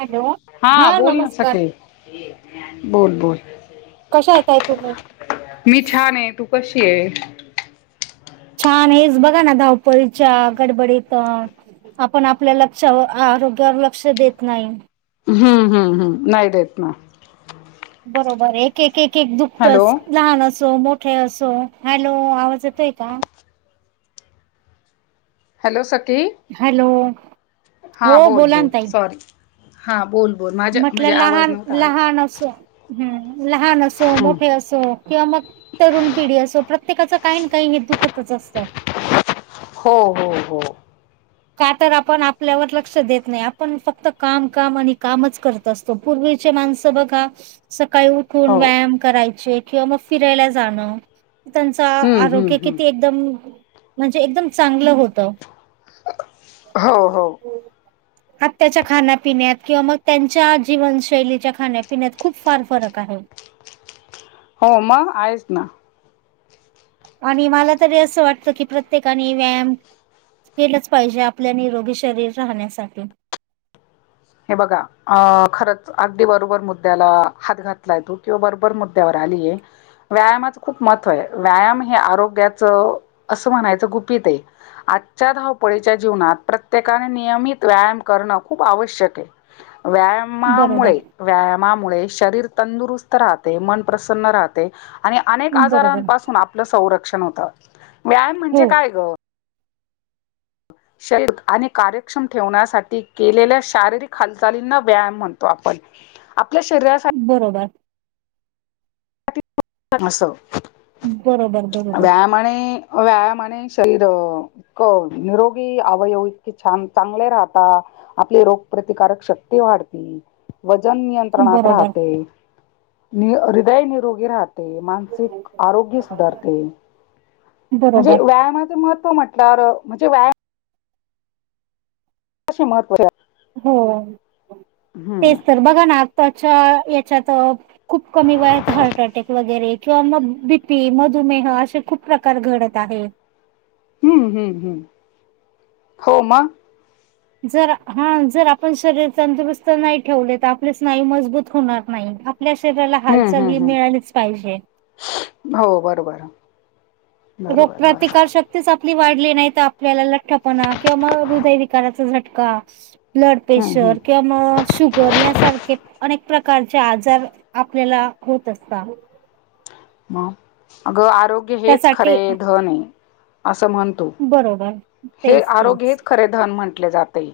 Hello हा बोल न सखे बोल, बोल. कशा येतय तुम्ही. मी छान आहे तू कशी आहेस? छान हेच बघा ना धावपळीच्या गडबडीत. आपण आपल्या लक्ष आरोग्यावर लक्ष देत नाही. हम्म- हम्म -हम्म नाही देत ना. बरोबर एक- एक- एक -एक हॅलो दुखतच लहान असो मोठ. असो हॅलो आवाज येतोय का? हॅलो सखी? हॅलो. हा हो बोल- बोला ना बोल ताई सॉरी हा बोल- बोल. माझ्या म्हटलं म्हणजे आवाज लहान- नव्हता आला लहान असं ह लहान अस हम्म. मोठे अस. असो किंवा मग तरुण पिढी असो प्रत्येकाच काही ना काही हे दुखतच असतं. हो-हो -हो. का तर आपण आपल्यावर लक्ष देत नाही आपण फक्त काम -काम आणि कामच करतो. तो पूर्वीचे माणसं बघा सकाळी. खूप हो व्यायाम करायचे किंवा मग फिरायल. णजाण त्यांच हम्म हम्म आरोग्य किती हम्म एकदम म्हणजे एकदम चांगलं होतं. हो- हो. हो. आत्याच्या खाण्यापिण्यात किंवा मग त्यांच्या जीवनशैलीच्या खाण्यापिण्यात खूप फार फरक आहे. हो मग आहेच ना. आणि मला तरी असं वाटत की प्रत्येकाने व्यायाम केलंच पाहिजे आपल्या निरोगी शरीर राहण्यासाठी. हे बघा अ खरंच अगदी बरोबर मुद्द्याला हात घातला किंवा बरोबर मुद्द्यावर आलीय व्यायामाचं खूप महत्त्व आहे व्यायाम हे आरोग्याचं असं म्हणायचं गुपित आहे आजच्या धावपळीच्या जीवनात प्रत्येकाने नियमित व्यायाम करणं खूप आवश्यक बरोबर व्यायामामुळे व्यायामामुळे शरीर तंदुरुस्त राहते, मन प्रसन्न राहते आणि अनेक बरोबर आजारांपासून आपलं संरक्षण होतं व्यायाम हो म्हणजे काय? ग शरीर आणि कार्यक्षम ठेवण्यासाठी केलेल्या शारीरिक हालचालींना व्यायाम म्हणतो आपण. आपल्या शरीरासाठी बरोबर. अस.. बरोबर.. बरोबर व्यायामाने व्यायामाणे शरीर हो निरोगी अवयव इतके छान चांगले राहता आपली रोगप्रतिकारक शक्ती वाढती- वजन नियंत्रणात बरोबर राहते, निरो हृदय निरोगी राहते. राहते, मानसिक आरोग्य सुधारते म्हणजे बरोबर व्यायामाचे मह त्व म्हटल्यावर म्हणजे व्यायाम महत्व असते हो तेच तर बघा ना आताच्या हेच्यातच- खूप कमी वयात हार्ट अटॅक वगैरे किंवा मग बीपी मधुमेह असे खूप प्रकार घडत आहेत हम्म हम्म हम्म हो मग.. जर हा जर आपण शरीर तंदुरुस्त नाही ठेवले तर आपले स्नायू मजबूत होणार नाहीत ना आपल्या शरीराला हम्म हालचाल ही हम्म हम्म मिळालीच पाहिजे हो बरोबर बरोबर बरोबर रोगप्रतिकार शक्त शक्तीच आपली वाढली नाही तर आपल्याला लठ्ठपणा किंवा मग हृदयविकाराचा झटका ब्लड हम्म हम्म. प्रेशर किंवा - म शुगर यासारखे अनेक प्रकारचे आजार आपल्याला होत असतात मग अगं आरोग्य हेच त्यासाठी खरे धन आहे असं म्हणतो बरोबर.. हे तेच आरोग्य तेच हेच खरे धन म्हटले जाते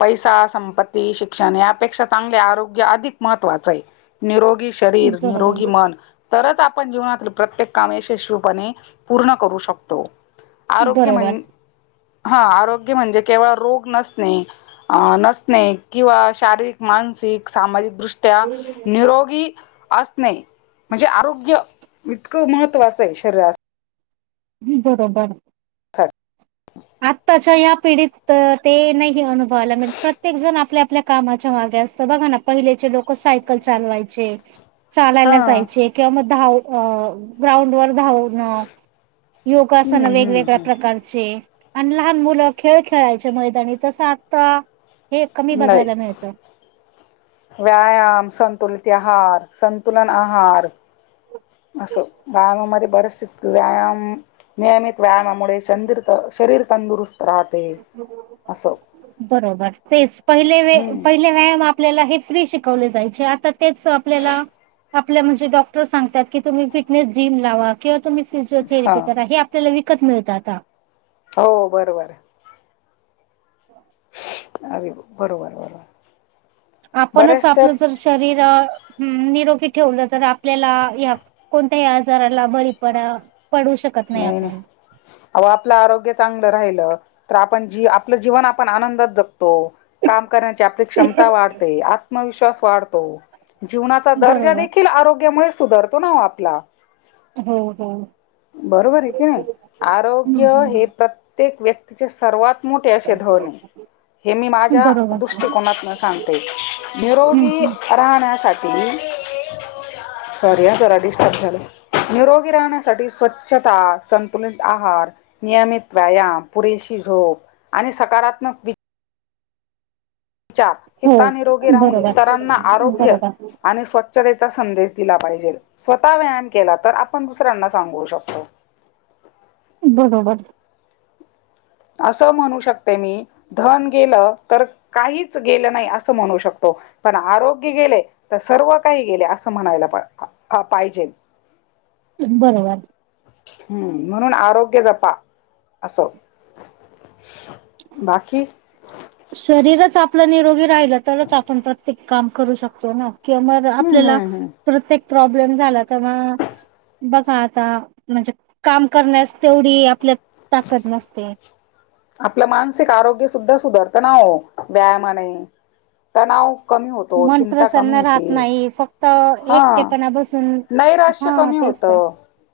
पैसा, संपत्ती, शिक्षण यापेक्षा चांगले आरोग्य अधिक महत्वाचं आहे निरोगी शरीर, निरोगी बरोबर मन तरच आपण जीवनातील प्रत्येक कामे यशस्वीपणे पूर्ण करू शकतो आरोग्य बरोबर म्हण हा आरोग्य म्हणजे केवळ रोग नसणे अ नसणे किंवा शारीरिक, मानसिक, सामाजिक दृष्टी त्या निरोगी असणे. म्हणजे आरोग्य इतकं महत्त्वाचं आहे शरीरासाठी.. बरोबर.. आत्ताच. च्या या पिढीत ते नाही अनुभवायला मिळत. प्रत्येक जण आपल्या आपल्या कामाच्या मागे असतं. बघा ना. पहिलेचे लोक सायकल चालवायचे. चालायला हा. जायचे. किंवा म धाव ग्राउंड वर धाव हम्म योगासन हम्म वेगवेगळ्या हम्म प्रकारचे. आणि लहान मुलं खेळ खेळायचे मैदानी. तसं आत्ता हे कमी नाही बघायला मिळतं. व्यायाम, संतुलित आहार, संतुलन आहार. असं. गावामध्ये बरस व्यायाम नियमित व्यायाम मुळे तंदुरुस्त शरीर तंदुस्त बरोबर तेच. पहिले वे हम्म पाहीले कायम आपल्याला हे फ्री शिकवले जायचे. आता तेच आपल्याला आपल्या म्हणजे डॉक्टर सांगतात की, तुम्ही फिटनेस जिम लावा. किंवा तुम्ही हा फिजिओथेरपी करा. हे आपल्याला विकत मिळतात आता. हो बरोबरे. [inaudible] अ बरोबर बरोबर. आपणच बऱ्याचशा आपलं जर शरीर निरोगी ठेवलं. तर आपल्याला या कोणत्याही आजाराला बळी पडा, पडू शक नाही नाही. आहो आपलं आरोग्य चांगलं राहिलं. तर आपण जी आपलं जीवन आपण आनंदात जगतो. काम करण्याची आपली क्षमता वाढते. आत्मविश्वास वाढतो. जीवनाचा दर्जा बरोबर देखील आरोग्यामुळे सुधारतो ना ओ आपला. हो हो. बरोबर ये की नाही. हं, आरोग्य हे हं. प्रत्येक व्यक तिचे सर्वात मोठे असे धने. हे मी माझ्या बरोबर दृष्टिकोनातून सांगते. हं, निरोगी हं. राहण्यासाठी, सॉरी ह जरा डिस्टर्ब झालं. निरोगी राहण्यासाठी स्वच्छ ता. संतुलीत आहार, नियमित व्यायाम, पुरेशी झोप, आणि सकारात्मक वि चार. हो हिता निरोगी राहून. बरोबर इतरांना आरोग्य बरोबर आणि स्वच्छतेचा संदेश दिला पाहिजे. स्वतः व्यायान केला तर, आपण दुसऱ्यांना सांगू शकतो. बरोबर. असं म्हणू शकते मी. धन गेलं तर काहीच गेलं नाही असं म्हणू शकतो. पण आरोग्य गेले तर सर्व काही गेले असं म्हणायला प आ पाहिजे. बरोबर. हम्म म्हणून आरोग्य जपा. असं. बाकी? शरीरच आपलं निरोगी राहिलं. तरच आपण प्रत्येक काम करू शकतो ना. किं म हम्म आपल्याला हम्म हम्म प्रत्येक प्रॉब्लेम झाला तेव्हा बघा आता म्हणजे काम करण्यास तेवढी आपल्या ताकद नसते. आपलं मानसिक आरोग्य सुद्धा सुधारत ना ओ. व्यायामाने. तनाव कमी होतो. मन चिंता कमी प्रसन्न होते. राहत नाही फक्त हा एकटेपणा बसून नैराश्य हा कमी तेच तर. होतं.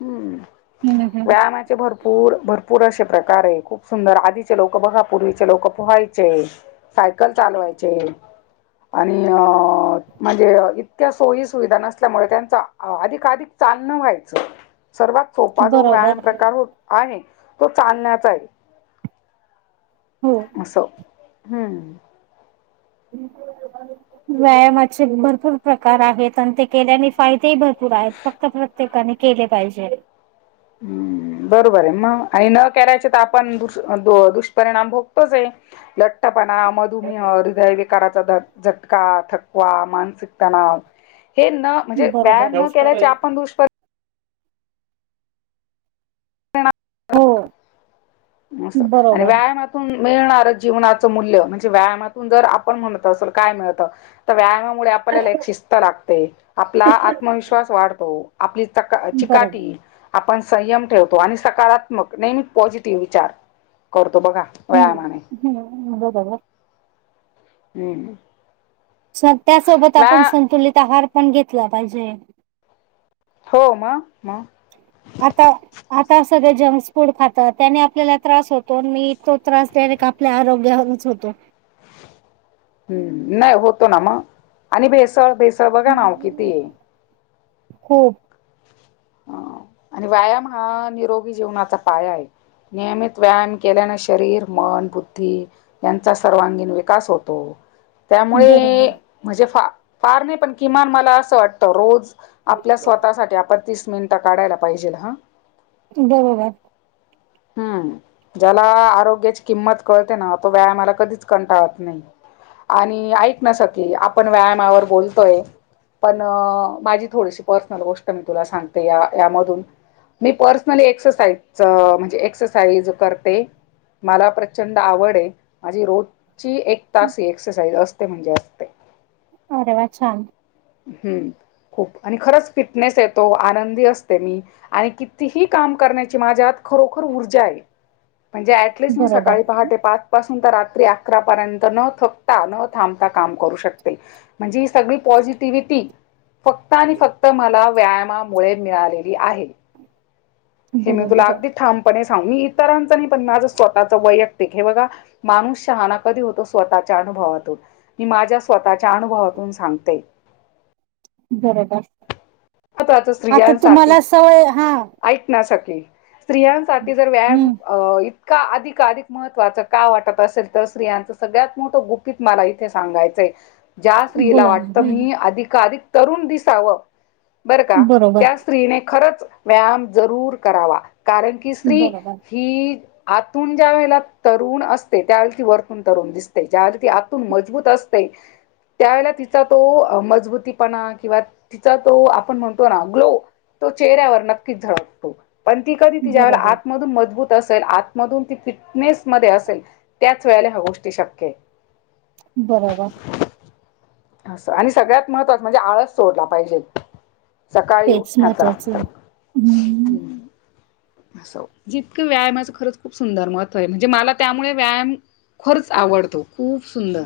हम्म. हम्म हम्म हम्म. ते भरपूर भरपूर असे प्रकार आहे, खूप सुंदर आधीचे लोक बघा पूर्वीचे लोक पोहायचे. सायकल चालवायचे आणि अ म्हणजे इतक्या सोयी सुविधा नसल्यामुळे त्यांचा अ अधिकाधिक चालनं व्हायचं सर्वात सोपा जो व्यायाम बरोबर प्रकार हो, आणि तो चालण्याचा आहे. हो. असो, हम्म. [inaudible] व्यायामाचे भरपूर प्रकार आहेत आणि ते केल्याने फायदेही भरपूर आहेत. [unintelligible] प्रत्येकाने केले पाहिजे‌. हम् बरोबर आहे, मग आणि न करायचे तर आपण दु-दुष्परिणाम भोगतोचे. लठ्ठपणा, मधुमेह, हृदयविकाराचा [unintelligible] झटका, थकवा, मानसिक तणाव हे न म्हणजे बरोबर व्यायाम न केल्याचे आपण दुष्परि हो असं आणि बरोबर व्यायाम हम्म, मिळणार जीवनाचं मूल्य म्हणजे व्यायामातून जर आपण म्हणत असलं काय मिळतं तर व्यायामामुळे आपल्याला एक शिस्त लागते, आपला आत्मविश्वास वाढतो. आपली बरोबर. चक-चिकाटी आपण संयम ठेवतो आणि सकारात त्मक नेहमी पॉझिटिव्ह विचार करतो बघा. हम्म, व्यायामाने. हम्म, बरोबर. हम्म. सध्या, सोबत वा आपण संतुलित आहार पण घेतला पाहिजे. हो मग, मग? आता आता सगळे जंक्श फूड खातात त्यानी आपल्याला त्रास होतो मी तो त्रास डायरेक्ट आपल्या आरोग्यावरच होतो. हम् नाही होतो ना मग, आणि भेसळ-भेसळ बघा ना वो किती? हो. ह आणि व्यायाम हा निरोगी जीवनाचा पाया आहे. नियमित व्यायाम केल्याने शरीर, मन, बुद्धी यांचा सर्वांगीण विकास होतो. बरोबर. त्यामुळे, म्हणजे फार नाही पण किमान मला असं वाटतं रोज. आपल्या स्वतःसाठी आपण तीस मिनिटं काढायला पाहिजे हा. बरोबर. हम्म, ज्याला आरोग्याची किंमत कळते ना तो व्यायामाला कधीच कंटाळत नाही. आणि ऐक नां सखी आपण व्यायामावर बोलतोयं पणं माझी थोडीशी पर्सनल गोष्ट मी तुला सांगते या यामधून मी पर्सनली एक्सरसाइज म्हणजे? एक्सरसाइज करते. मला प्रचंड आवडं आहे, माझी रोज. रोजची एक तास एक्सरसाइज असते. म्हणजे असते. अरे वा छान. हम्म खूप, आणि खरंच फिटनेस येतो. आनंदी असते मी. आणि कितीही काम करण्याची माझ्यातं खरोखर ऊर्जा आहे. म्हणजे ऍटलिस्ट मी बरोबर, सकाळी पहाटे पाच पासून तर रात्री अकरापर्यंत न थकता न थांबता काम करू शकते. म्हणजे हि सगळी पॉझि टिव्हिटी फक्त आणि फक्त मला व्यायामामुळे मिळालेली आहे. हे मी तुला बरोबर, अगदी ठामपणे सांग मी इतरांचं नाही पण माझं स्वतःचं वैयक् हे बघा माणूस शहाना कधी होतो स्वतःच्या अनुभवातून. मी माझ्या स्वतःच्या अनुभवातून सांगते. बरोबर. महत्वाच आता तुम्हाला स्त्रियांसाठी सवय हा. ऐक ना! सखे. स्त्रियांसाठी जर व्यायाम हम्म अ इतका अधिक अधिक महत्त्वाचं का वाटत असेल तर स्त्रियांचं सगळ्यात मोठं गुप् कीच मला इथे सांगायचंय. ज्या स्त्रीला बोला ना वाटतं हम्म मी अधिकअधिक तरुण दिसावं. बरं का बरोबर, त्या स्त्रीने खरंच व्यायाम जरूर करावा. कारण कि की स्त्री बरोबर, ही आतून ज्या वेळेला तरुण असते त्यावेळेला ती वरतून तरुण दिसते. ज्यावेळेला आतून मजबूत असते. त्यावेळे तिचा तो मजबूतीपणा किंवा तिचा तो आपण म्हणतो ना ग्लो तो चेहऱ्यावर नक्कीच झळकतो. पण ती कधी ती ज्यावेळेला बरोबर, आतमधून मजबूत असेल आतमधून त फिटनेस मध्ये असेल त्याच वेळेला ह्या गोष्टी शक्य आहे. बरोबर. असं. आणि सगळ्यात महत्त्वाचं म्हणजे आळस सोडला पाहिजे. सकाळी तेचं उठण्याचा महत्वाचं. हम्म हम्म. असो जितकं व्यायामाच खरंच खूप सुंदर महत्व आहे. म्हणजे मला त्यामुळे व्यायाम खरंच आवडतो. खूप सुंदर.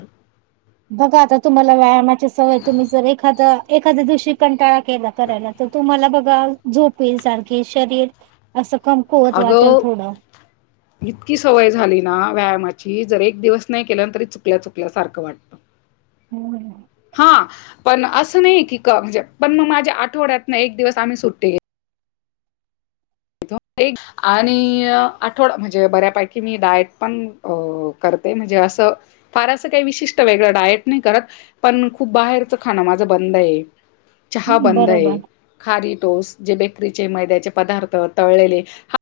बघा आता तुम्हाला व्यायामाची सवय तुम्ही जर एखादा एखाद्या दिवशी कंटाळा केलं करायला तर तुम्हाला बघा झोप येईल सारखी शरीर असं कमकुवत वाटल अगं थोडं. इतकी सवय झाली ना व्यायामाची जर एक दिवस नाही केलं तरी चुकल्या - चुकल्यासारखं वाटत. हो ना? हा पण असं नाहीयाय की क म्हणजे पण मग माझ्या आठवड्यात ना एक दिवस आम्ही सुट्टी घे तो एक आणि आठवडा म्हणजे बऱ्यापैकी मी डायट पण अ करते म्हणजे असं फार असं काही विशिष्ट वेगळं डायट नाही करत. पण खूप बाहेरचं खाणं माझं बंद आहे. चहा बंदय. बरोबर. खारी टोस जे बेकरीचे मैद्याचे पदार्थ तळलेले हा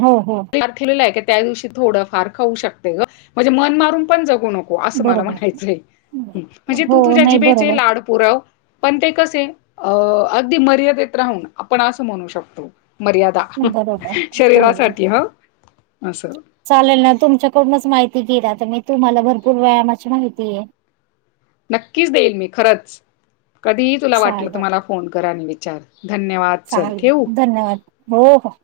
हो -हो. [unintelligible] त्या दिवशी थोड फार खाऊ शकते ग. म्हणजे मन मारून पण जगु नको. असं मला बरोबर. म्हणायचंय. म्हणजे तू हो, तुझ्या नाही जिभेचे बरोबर. लाड पुरव. पण ते कसे अ अगदी मर्यादेत राहून आपण असं म्हणू शकतो. मर्यादा! बरोबर. हो. शरीरासाठी ह. अस. चालेल ना तुमच्याकडूनच माहिती घेईल आता मी तुम्हाला भरपूर व्यायामाची माहिती आहे. नक्कीच देईल मी खरंच. कधीही तुला वाटलं तू चालेल, मला फोन कर आणि विचार. धन्यवाद. चल चालेल. ठेवू. धन्यवाद. हो हो.